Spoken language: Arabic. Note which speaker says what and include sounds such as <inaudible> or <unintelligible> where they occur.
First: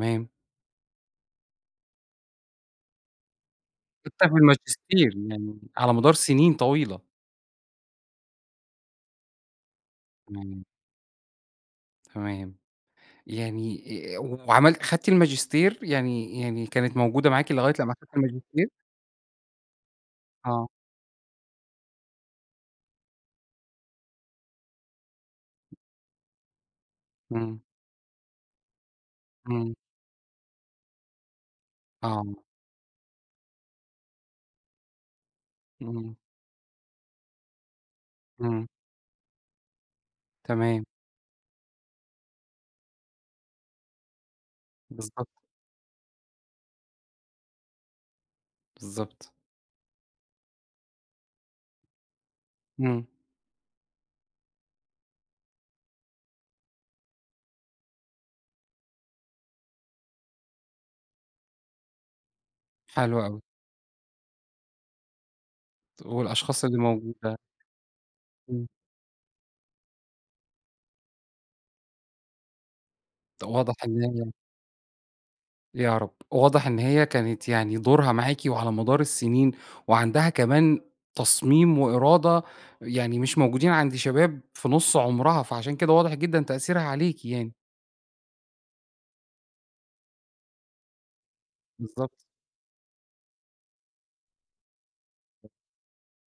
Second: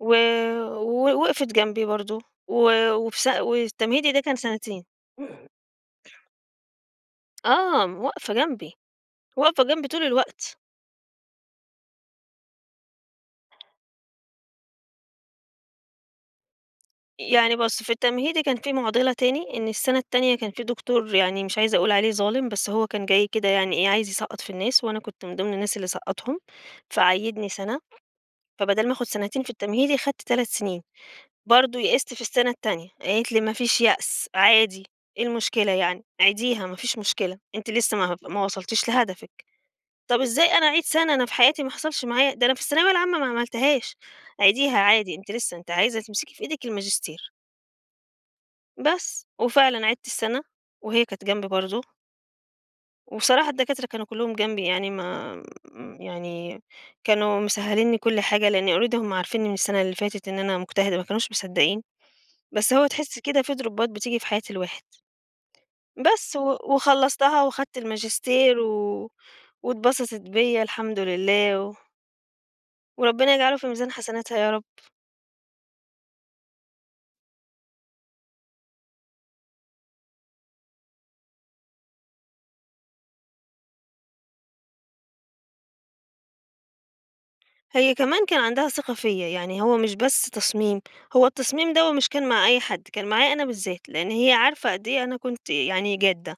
Speaker 1: و و وقْفِت جنبي برضه و وفي س والتمهيدي ده
Speaker 2: <unintelligible>
Speaker 1: كان
Speaker 2: من
Speaker 1: سَنتين.
Speaker 2: الماجستير
Speaker 1: <clears throat>
Speaker 2: من على مدار سِنين طويلة.
Speaker 1: آه. م واقفة جنبي. واقفة جنبي طول الوقت.
Speaker 2: <unintelligible> تمام. يعني آآ وعملت خدتِ الماجستير؟ يعني يعني كانت موجودة معاكِ
Speaker 1: يعني
Speaker 2: لغاية
Speaker 1: بُص، في
Speaker 2: لمّا خدتِ
Speaker 1: التمهيدي كان
Speaker 2: الماجستير؟
Speaker 1: في مُعضِلة تاني، إن السَنة التانية كان في
Speaker 2: آه.
Speaker 1: دكتور يعني مش عايزة أقول عليه ظالم، بس هو كان جاي كده يعني إيه، عايز يسقّط في الناس وأنا كنت من ضِمن الناس اللي سقّطهم، فعيِّدني
Speaker 2: إمم.
Speaker 1: سَنة، فبَدَل ما آخُد سَنتين في
Speaker 2: إمم.
Speaker 1: التمهيدي، خدت 3 سِنين. برضه يئِست في
Speaker 2: آه.
Speaker 1: السَنة التانية، قالت لي: "ما فيش يأس عادي، إيه المشكلة يعني؟
Speaker 2: إمم.
Speaker 1: عيديها ما فيش مشكلة، أنتِ لسّه ما هب ما
Speaker 2: إمم.
Speaker 1: وصلتيش لهدفِك." طب إزاي أنا أعيد
Speaker 2: تمام.
Speaker 1: سَنة؟ أنا في حياتي ما حصلش معايا ده أنا في الثانوية العامة ما عملتهاش. عيديها عادي
Speaker 2: بالضبط.
Speaker 1: أنتِ لسّه، أنتِ عايزة تمسكِ في إيدِك الماجستير. بس.
Speaker 2: بالضبط.
Speaker 1: وفعلًا عِدت السَنة وهي كانت جنبي برضه.
Speaker 2: إمم.
Speaker 1: وبصراحة الدكاترة كانوا كُلّهم جنبي يعني ما م يعني كانوا مسهِّلين لي كل حاجة لإن already هم عارفينّي من السَنة اللي فاتت إن أنا مجتهدة، ما كانوش مصدّقين، بس هو تحِس
Speaker 2: حلو أوي.
Speaker 1: كده في درُوبّات بتيجي في حياة الواحد.
Speaker 2: طب
Speaker 1: بس، و
Speaker 2: والأشخاص اللي موجودة؟
Speaker 1: وخلّصتها وخدت الماجستير
Speaker 2: إمم.
Speaker 1: و واتبسطِت بيّا الحمد لله و وربّنا يجعله في
Speaker 2: واضح
Speaker 1: ميزان
Speaker 2: إن هي
Speaker 1: حسناتها يا رب.
Speaker 2: يا رب. واضح إن هي كانت يعني دورها معاكِ وعلى مدار السِنين وعندها كمان تصميم وإرادة يعني مش موجودين عند شباب في نُص عُمرها، فعشان كده واضح جدًا تأثيرها عليكِ يعني.
Speaker 1: هي كمان كان عندها ثقة فيّا. يعني هو مش بس تصميم، هو التصميم دوّة مش
Speaker 2: بالضبط.
Speaker 1: كان مع أي حد، كان معايا أنا بالذات، لإن هي عارفة قد إيه أنا كنت يعني جادّة.